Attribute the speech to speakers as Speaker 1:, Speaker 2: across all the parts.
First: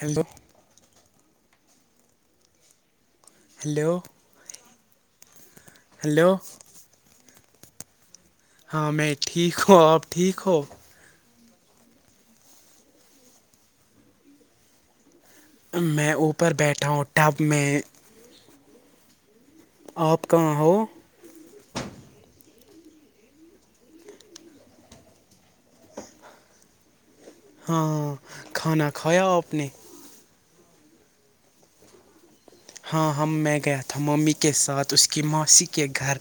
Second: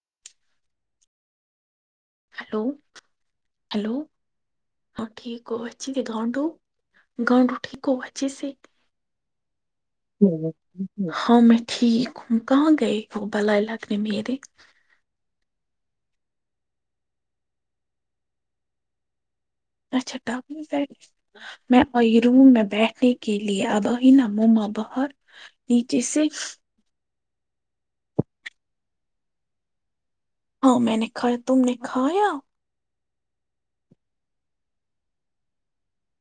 Speaker 1: hello
Speaker 2: hello
Speaker 1: hello
Speaker 2: hello ہاں ٹھیک اچ د
Speaker 1: ہیلو
Speaker 2: گنٹو گنڈ اٹھی کو وچھے سے
Speaker 1: ہاں میں ٹھیک ہوں آپ ٹھیک ہو
Speaker 2: ہاں میں ٹھیک ہوں کہاں گے وہ بلائے لگن میرے
Speaker 1: میں اوپر بیٹھا ہوں ٹب میں
Speaker 2: اچھا
Speaker 1: آپ کہاں ہو
Speaker 2: ڈب میں آئی روم میں بیٹھنے کے لیے اباہین موما بہار نیچے سے
Speaker 1: ہاں ہاں کھانا کھایا آپ نے
Speaker 2: ہاں میں نے کایا تم نے کایا
Speaker 1: ہاں ہم میں گیا تھا ممی کے ساتھ اس کی ماسی کے گھر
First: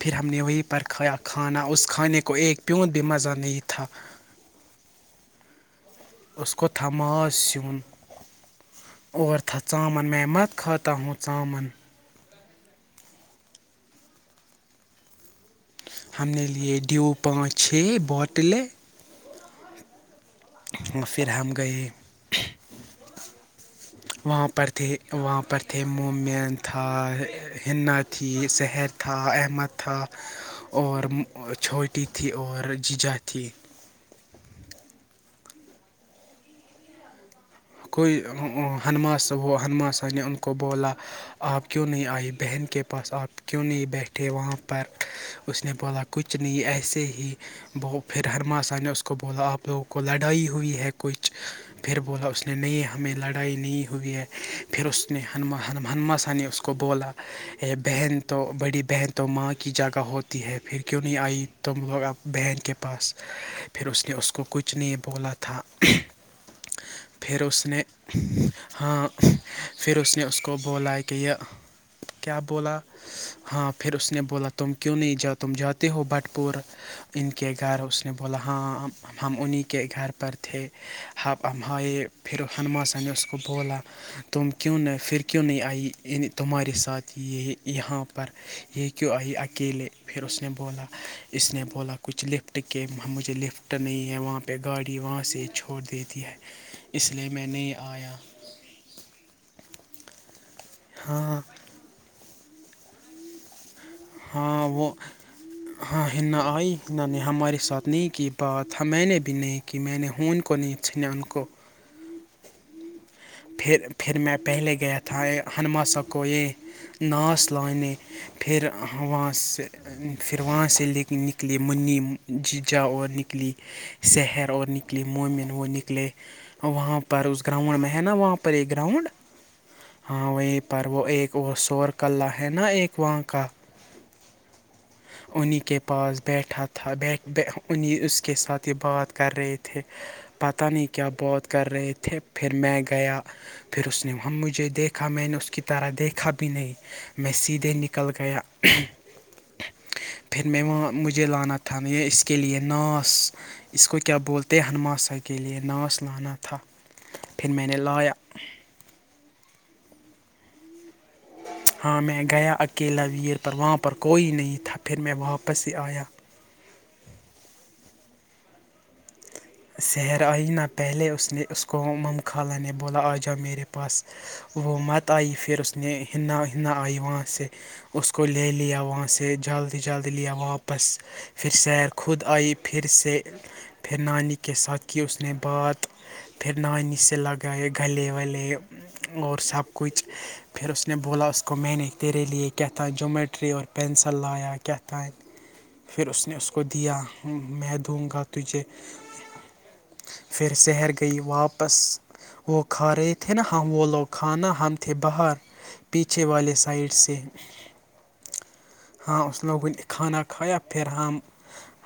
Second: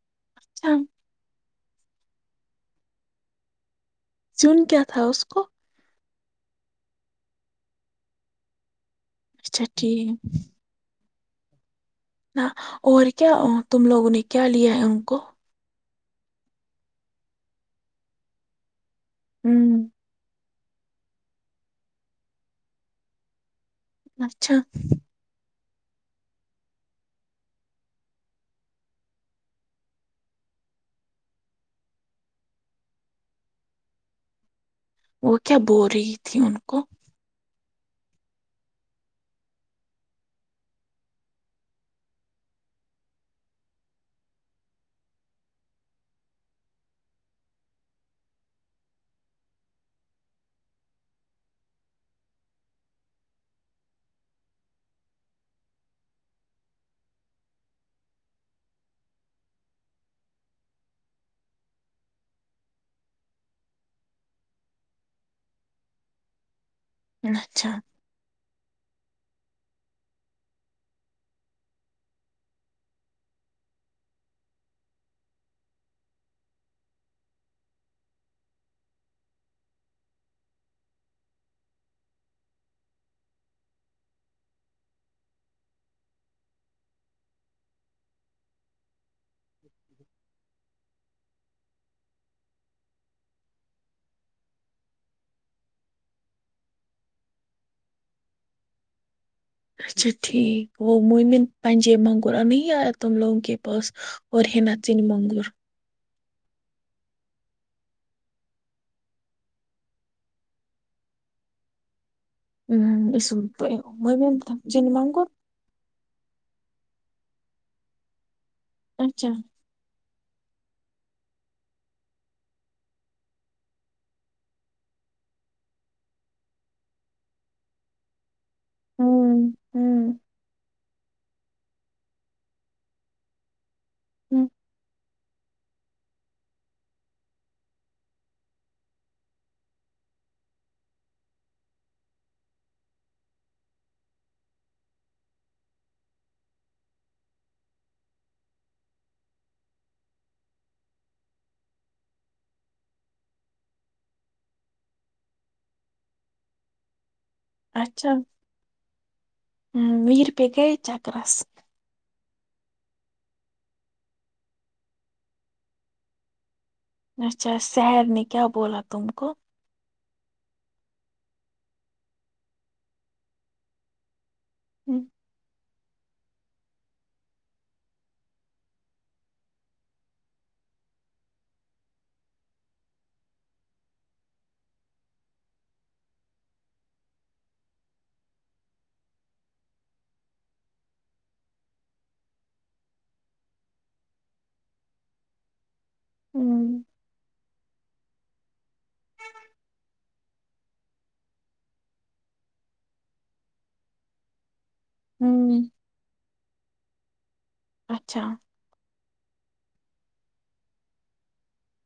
Speaker 1: پھر ہم نے وہیں
Speaker 2: اچھا
Speaker 1: پر کھایا کھانا اس کھانے کو ایک پیوںند بھی مزہ نہیں تھا
Speaker 2: سون کیا تھا اس کو
Speaker 1: اسسکوت ماس سون اور تھا
Speaker 2: اچھا
Speaker 1: ان
Speaker 2: ٹھیک
Speaker 1: میںیمت کھاتا ہوں ان
Speaker 2: ہ اور کیا تم لوگوں نے کیا لیا ہے ان کو
Speaker 1: ہم نے لیے ڈیو پانچ چھ بوتلیں
Speaker 2: ہوں
Speaker 1: پھر ہم گئے وہاں
Speaker 2: اچھا
Speaker 1: پر تھے وہاں پر تھے مومین تھا ہنا تھی سحر تھا احمد تھا اور چھوٹی تھی اور جیجا تھی
Speaker 2: وہ کیا بول رہی تھی ان کو
Speaker 1: کوئی ہمما سےا ہو ہمنماسا نے ان کو بولا آپ کیوں نہیں آئی بہن کے پاس آپ کیوں نہیں بیٹھے وہاں پر اس نے بولا کچھ نہیں ایسے ہی ب پھر ہرماسا نے اس کو بولا آپ لوگوں کو لڑائی ہوئی ہے کچھ پھر بولا اس نے نے نہیں ہمیں لڑائی نہیں ہوئی ہے پھر اس نے ہما ہمنما سا نے اس کو بولا بہن تو بڑی بہن تو ماں کی جگہ ہوتی ہے پھر کیوں نہیں آئی تم لوگ بن کے پاس پھر اس نے اس کو کچھ نہیں بولا تھا پھر اس
Speaker 2: اچھا
Speaker 1: نے ہاں پھر اس نے اس کو بولا کہ یہ کیا بولا ہاں پھر اس نے بولا تم کیوں نہیں جاؤ تم جاتے ہو بھٹ پور ان کے گھر اس نے بولا ہاں ہم انہیں کے گھر پر تھے ہم ہائے پھر ہمنما سا نے اس کو بولا تم کیوں نہ پھر کیوں نہیں آئی تمہارے ساتھ یہ یہاں پر یہ کیوں آئی اکیلے پھر اس نے بولا اس نے بولا کچھ لکھ لفٹ کے مجھے لفٹ نہیں ہے وہاں پہ گاڑی وہاں سے چھوڑ دیتی ہے اس لیے میں نہیں آیا
Speaker 2: اچھا ٹھیک وہ
Speaker 1: ہاں
Speaker 2: ممن پنجے مگورہ نہیں آیا تم لوگوں کے پاس اور
Speaker 1: ہاں
Speaker 2: ہینا
Speaker 1: وہ
Speaker 2: چن منگور
Speaker 1: ہاں ہن آئی نے ہمارے ساتھ نہیں کی بات میں نے بھی نہیں کی میں نے ہ ان کو نہیں چ ان کو
Speaker 2: ہ اس س تھا جین مانگو
Speaker 1: ہمنماسا کو یہ ناس لانے پھر
Speaker 2: اچھا
Speaker 1: وہاں سے پھر وہاں سے لے نکلی منی جیجا اور نکلی شہر اور نکلی مومن وہ نکلے وہاں پر اس گراؤنڈ میں ہے نا وہاں پر یہ گراؤنڈ
Speaker 2: ہوں ہوں
Speaker 1: ہاں وہیں پر وہ ایک وہ شور کلہ ہے نا ایک وہاں کا
Speaker 2: ہوں
Speaker 1: انہیں کے پاس بیٹھا تھاٹھ انہیں اس کے ساتھ یہ بات کر رہے تھے پتہ نہیں کیا بہت کر رہے تھے پھر مگ گیا پھر اس نے ہم مجھے دیکھا میں نے اس کی طرح دیکھا بھی نہیں میں سیدھے نکل گیا پھر میں وہاں مجھے لانا تھا ا کے لیئے نس اس کو کیا بولتے ہمنماسا کے لے ناس لانا تھا پھر میں نے
Speaker 2: اچھا
Speaker 1: لایا
Speaker 2: ہ ور پ گیا چکرس
Speaker 1: ہاں میں گیا اکیلا ویر پر وہاں پر کوئی نہیں تھا پھر میں واپس ہی آیا
Speaker 2: اچھا سیر نے کیا بولا تم کو
Speaker 1: میرا ہی نہ پہلے اس نے اس کو کھالا نے بولا اجا میرے پاس وہ
Speaker 2: ہوں
Speaker 1: مت آئی پھر اس نے ہننا ہنا آئی وہاں سے اس کو لے لیا وہاں سے جلدی جلدی لیا واپس پھر سیر خود آئی پھر سے پھر نانی کے ساتھ کی اس نے بات پھر نانی سے لگائے گلے ولے اور سب کچھ پھر اس نے بولا اس کو میں نے تیرے لیے کیا تھا جومیٹری اور پینسل لایا کتام پھر اس نے اس کو
Speaker 2: ہوں
Speaker 1: دیا میں دوں گا تجھے پھر سحیر گئی واپس وہ کھا رہے تھے نا ہم وہ لوگ کھانا ہم تھے بہار
Speaker 2: ہوں
Speaker 1: پیچھے والے سائڈ سے
Speaker 2: اچھا
Speaker 1: ہاں اس نے وہ کھانا کھایا پھر ہم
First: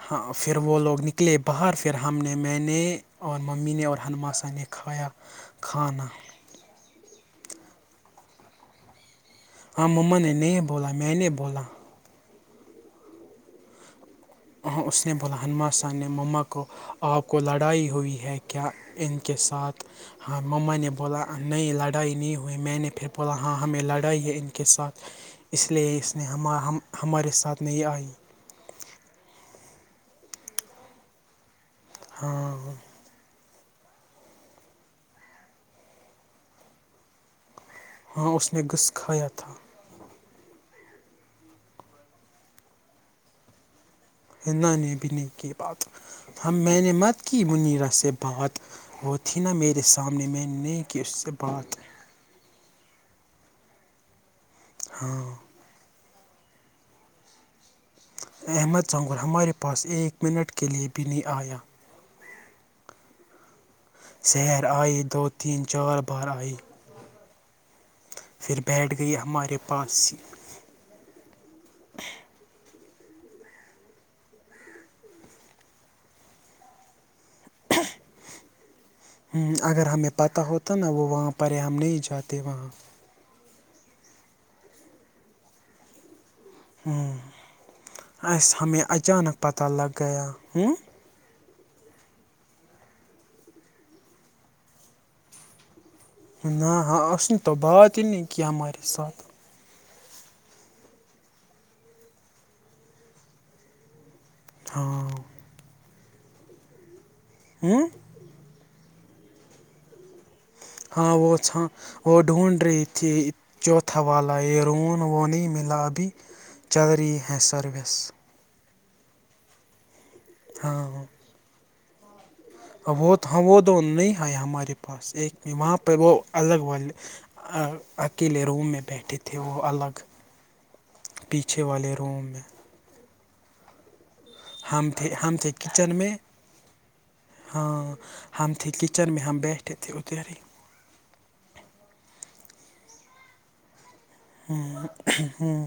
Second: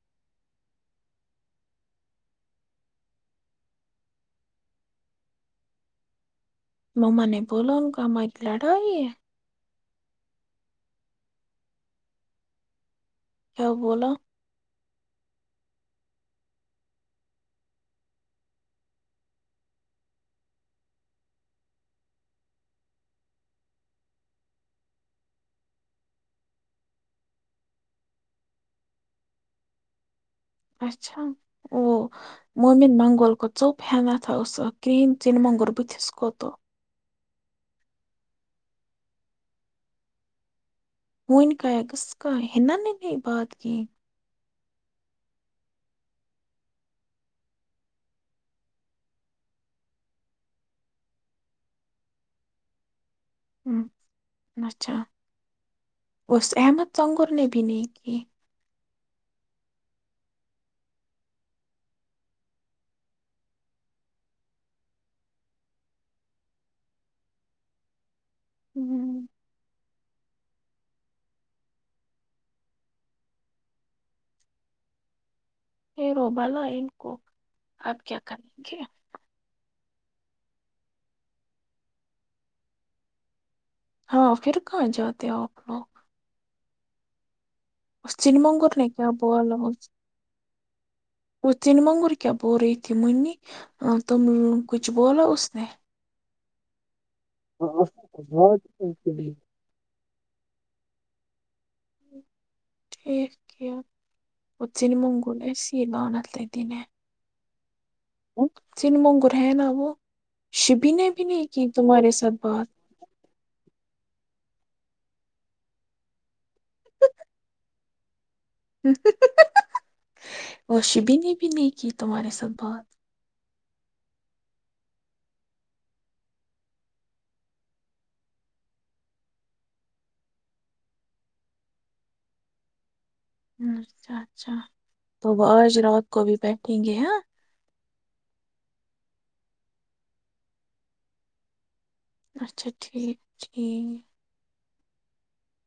Speaker 1: ہاں پھر وہ لوگ نکلے باہر پھر ہم نے میں نے اور ممی نے اور ہمنماسا نے کھایا کھانا
Speaker 2: مم نے بول ن کامت لڑائی
Speaker 1: ہاں مما نے نہیں بولا میں نے بولا
Speaker 2: کیا بولاو
Speaker 1: ہ اس نے بولا ہنماسان نے مما کو آپ کو لڑائی ہوئی ہے کیا ان کے ساتھ ہاں مما نے بولا نہیں لڑائی نہیں ہوئی میں نے پھر بولا ہاں ہمیں لڑائی ہے ان کے ساتھ اس لیے اس نے ہم ہمارے ساتھ نہیں آئی
Speaker 2: اچھا وہ
Speaker 1: ہاں
Speaker 2: مومن منگول کو چثوپ ہنت تھا س ک کرہن چن منگر بتھ کوت تو
Speaker 1: ہاں اس نے گھس کھایا تھا
Speaker 2: وہن کاس کا ہے نہیں بات کیں
Speaker 1: ہا نے بھی نہیں کی بات ہم میں نے مت کی منیرا سے بات وہ تھی نا میرے سامنے میں نے کہ اس سے بات
Speaker 2: اچھا
Speaker 1: ہاں
Speaker 2: اس احمد سنگور نے بھی نہیں کی
Speaker 1: احمد سانگور ہمارے پاس ایک منٹ کے لیے بھی نہیں آیا سیر آئی دو تین چار بار آئی پھر بیٹھ گئی
Speaker 2: ہوں،
Speaker 1: ہمارے پاس
Speaker 2: روبالا ان کو آپ کیا کریں گے
Speaker 1: اگر ہمیں پتہ ہوتا نا وہ وہاں پر ہے ہم نہیں جاتے وہاں
Speaker 2: ہاں پھر کہاں جاتے ہو آپ لوگ چن
Speaker 1: اس
Speaker 2: منگور
Speaker 1: ہمیں
Speaker 2: نے کیا
Speaker 1: اچانک
Speaker 2: بولا
Speaker 1: پتہ لگ
Speaker 2: اس-
Speaker 1: گیا
Speaker 2: وہ تن مانگور کیا بول رہی تھی منی تم کچھ بولا اس نے
Speaker 1: نہ ہ اس نے تب بع ہی کی ہمارے ساتھ
Speaker 2: کیا وہ سےن
Speaker 1: ہاں
Speaker 2: منگور سیر بانت دنے
Speaker 1: ہوں
Speaker 2: سن موںگر ہے نا وہ شبی نے
Speaker 1: ہاں
Speaker 2: بھی
Speaker 1: وہ
Speaker 2: نہیں کی
Speaker 1: چھا
Speaker 2: تمہارے
Speaker 1: وہ
Speaker 2: ساتھ
Speaker 1: ڈھونڈ
Speaker 2: بات
Speaker 1: رہی تھی چوتھا والا یہ رون وہ نہیں ملا ابھی چل رہی ہے سروس
Speaker 2: اور
Speaker 1: ہاں
Speaker 2: شبین بھیین کی تار ساتت بات
Speaker 1: وہ ہاں وہ دو نہیں ہیں ہمارے پاس ایک وہاں پہ وہ الگ والے اکیلے روم میں بیٹھے تھے وہ الگ پیچھے والے روم میں
Speaker 2: اچھا اچھا
Speaker 1: ہم تھے
Speaker 2: تو
Speaker 1: ہم
Speaker 2: وہ
Speaker 1: تھے
Speaker 2: آج
Speaker 1: کچن
Speaker 2: رات
Speaker 1: میں
Speaker 2: کو بھی بیٹھیں گے
Speaker 1: ہاں ہم تھے کچن میں ہم بیٹھے تھے اتر ہی
Speaker 2: اچھا ٹھیک ٹھیک
Speaker 1: ہاں ہوں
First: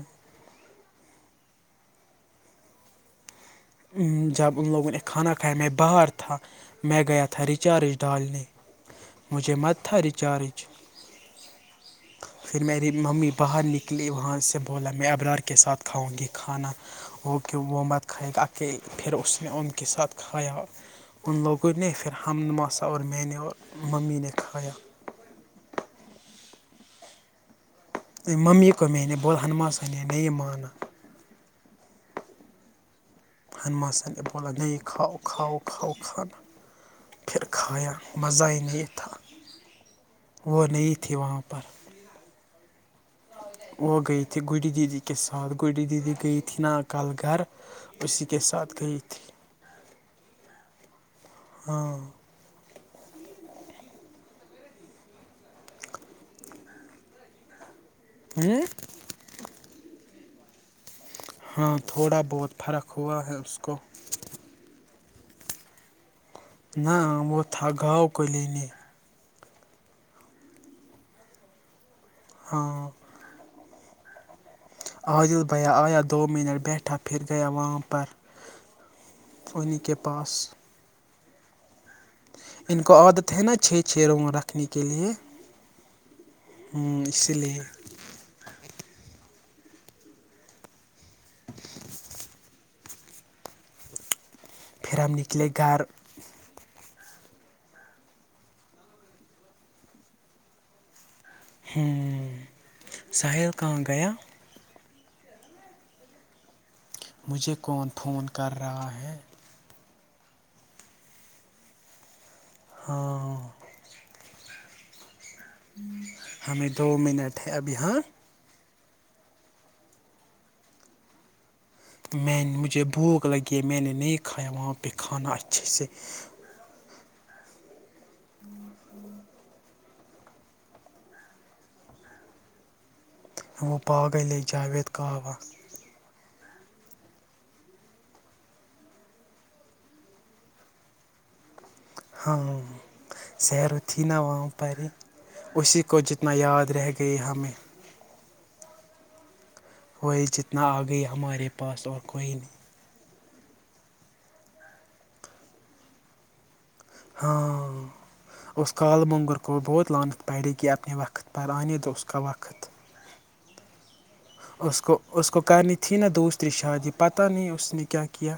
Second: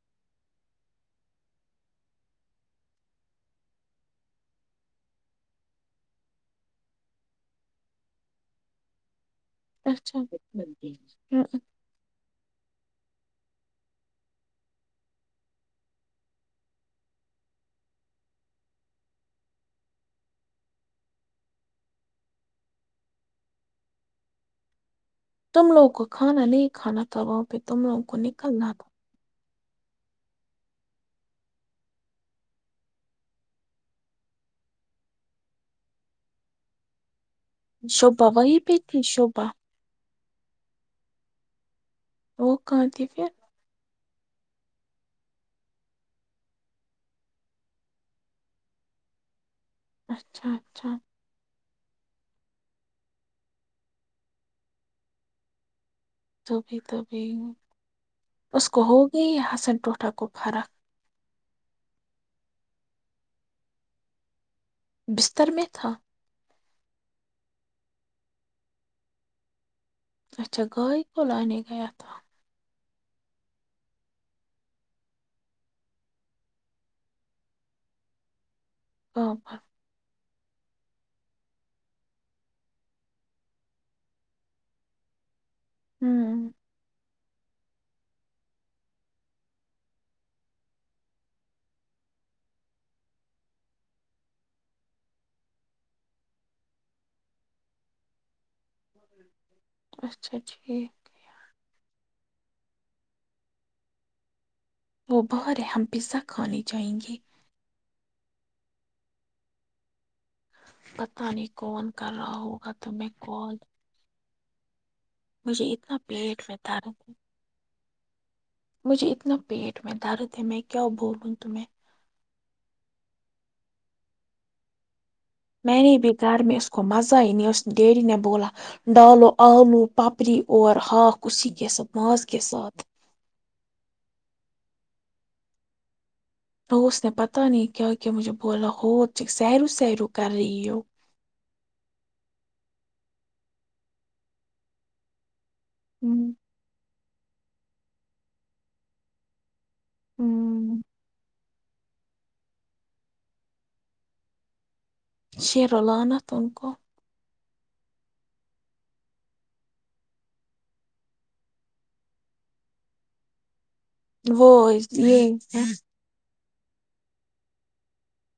Speaker 1: جب ان لوگوں نے کھانا کھایا میں باہر تھا میں گیا تھا ریچارج ڈالنے مجھے مت تھا
Speaker 2: پچا م
Speaker 1: ریچارج
Speaker 2: ہیں
Speaker 1: [inaudible] پھر میری ممی باہر نکلی وہاں سے بولا میں ابرار کے ساتھ کھاؤں گی کھانا [inaudible] ان لوگوں نے پھر ہم نواسا اور میں نے اور ممی نے کھایا
Speaker 2: تم لوگوں کو کھانا نہیں کھانا تھا وہاں پہ تم لوگ
Speaker 1: ممی کو بولد ہنوا یہ مانا ہنما س بولو کو کانہ
Speaker 2: شوبا وہی بھیہ تھی شوبا
Speaker 1: وہ نہ تھی وہاں پر
Speaker 2: وہ کہتی پھر
Speaker 1: وہ گٮیے تھی گری دیدی کے ساتھ گری دیدی گیے تھی نا کال گھر بچس کے کے ساتھ گی تھی
Speaker 2: اچھا اچھا
Speaker 1: ہاں
Speaker 2: توبھی توبھی اس کو ہوگئی حسن ٹوٹا کو فرق
Speaker 1: ہاں تھوڑا بہت فرق ہوا ہے اس کو
Speaker 2: بستر میں تھا
Speaker 1: نا وہ تھا گؤ کلی نہیں
Speaker 2: اچھا گائےكل آان گ تھ [unintelligible]
Speaker 1: ہاں عادلبیا آیا د دو منٹ بیٹھا پھر گیا وامپر
Speaker 2: کہاں
Speaker 1: [unintelligible]
Speaker 2: پر
Speaker 1: پانی کے پاس ان کو عادت ہے نا چھ چھ روگوں رکھنے کے لیے
Speaker 2: ھمم
Speaker 1: ہوں اسی لیے پھر ہم نکلے گھر
Speaker 2: اچھا ٹھیک
Speaker 1: ساحل کہاں گیا
Speaker 2: وہ باہر ہم پزا کھانے جائیں گے
Speaker 1: مجھے کون فون کر رہا ہے
Speaker 2: پتا نہیں کون کر رہا ہوگا ت
Speaker 1: ہاں
Speaker 2: کال مجھے اتنا پیٹ میں
Speaker 1: ہمیں دو
Speaker 2: درد
Speaker 1: منٹ ہے ابھی ہاں
Speaker 2: مجھے اتنا پیٹ میں درد ہے میں کیا بولوں تمہیں
Speaker 1: میں مجھے بھوک لگی میں نے نہیں کھایا وہاں پہ کھانا اچھا
Speaker 2: میں نے بھی گھر میں اس کو مزہ ہی نہیں اس ڈیڈی نے بولا ڈالو آلو پپری اور ہااک اسی کے ساتھ مااز کے ساتھ
Speaker 1: ہم پاغ ل جاوید کہ
Speaker 2: اس نے پتا نہیں کیا کیا مجھے بولا ہو سیرو سیرو کر رہی ہو
Speaker 1: ہاں سیر تھی نا وہاں پ اس کو جتنا
Speaker 2: ہوں
Speaker 1: یاد رہ گئی ہمیں ہوئی جتنا آ
Speaker 2: ہوں،
Speaker 1: گئی ہمارے پاس اور کوئی نہیں
Speaker 2: شرعلانت ان کو
Speaker 1: ہاں اس کال موننگر کو بہت لانت پڑڑے گی اپنے وقت پر آنے دو اس کا وقت
Speaker 2: وہ
Speaker 1: اس کو اس کو
Speaker 2: یہ
Speaker 1: کرنی تھی نا دوسری شادی پتہ نہیں اس نے کیا کیا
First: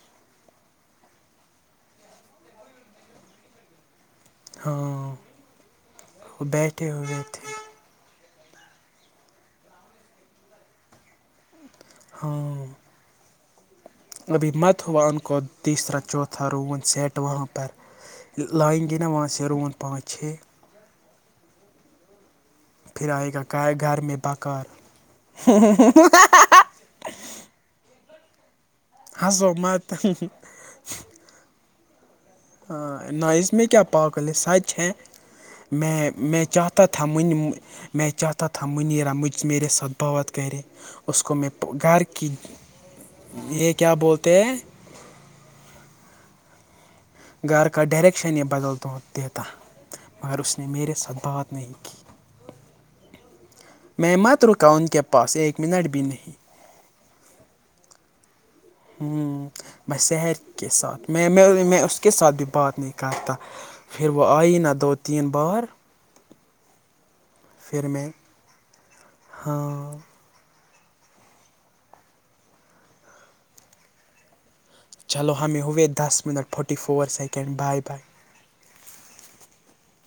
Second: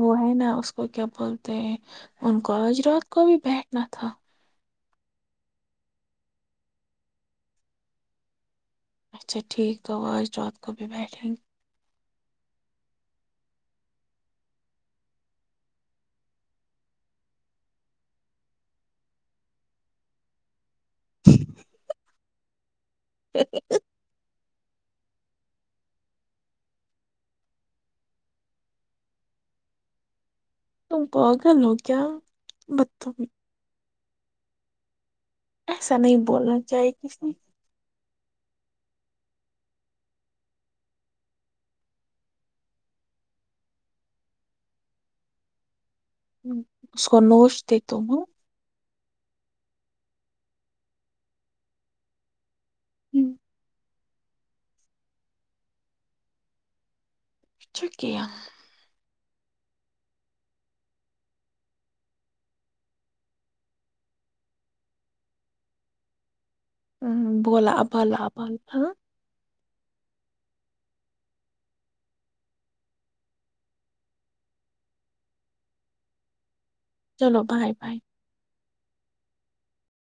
Speaker 2: وہ ہے نا اس کو کیا بولتے ہیں ان کوالج رات کو بھی بیٹھنا تھا
Speaker 1: ہاں وہ بیٹھے ہو گئے تھے
Speaker 2: اچا ٹھیک گو آج کوب بیٹھ
Speaker 1: ہاں ابھی مت ہوا ان کو تیسرا چوتھا رون سیٹ وہاں پر لائن گئی نا وہاں سے رون پانچ چھ پھر آئے کا گھر میں بکر ہسو مات
Speaker 2: تم پگل ہو کیا بدتم
Speaker 1: نائز م میں کیا کیا پاکل یہ سو ت ہے
Speaker 2: ایسا
Speaker 1: میں
Speaker 2: نہیں
Speaker 1: میں
Speaker 2: بولنا
Speaker 1: چاہتاتا
Speaker 2: چاہیے
Speaker 1: تھا
Speaker 2: کسی
Speaker 1: من میںی چاہتاا تھا منیر مجھ میرے ساتھ بغت کرے اس کو میں گھر کی یہ کیا بولتے ہیں
Speaker 2: اس کو نوش
Speaker 1: گھر کا
Speaker 2: دیتا ہوں
Speaker 1: ڈائریکشن یہ بدل دد دیتاہ مگر اس نے میرے ساتھ بات نہیں ک
Speaker 2: ہ
Speaker 1: میں مت رکا ان کے پاس ایک منٹ بھی نہیں
Speaker 2: ھ کنہ
Speaker 1: ہ میں سحیر کے ساتھ میں میں میں اس کے ساتھ بھی بات نہیں کرتا پھر وہ آئی نا دو تین بار
Speaker 2: ہ بولا
Speaker 1: پھر میں
Speaker 2: بولا بوول ہ
Speaker 1: ہاں چلو ہمیں ہوئے دس minute forty four second bye bye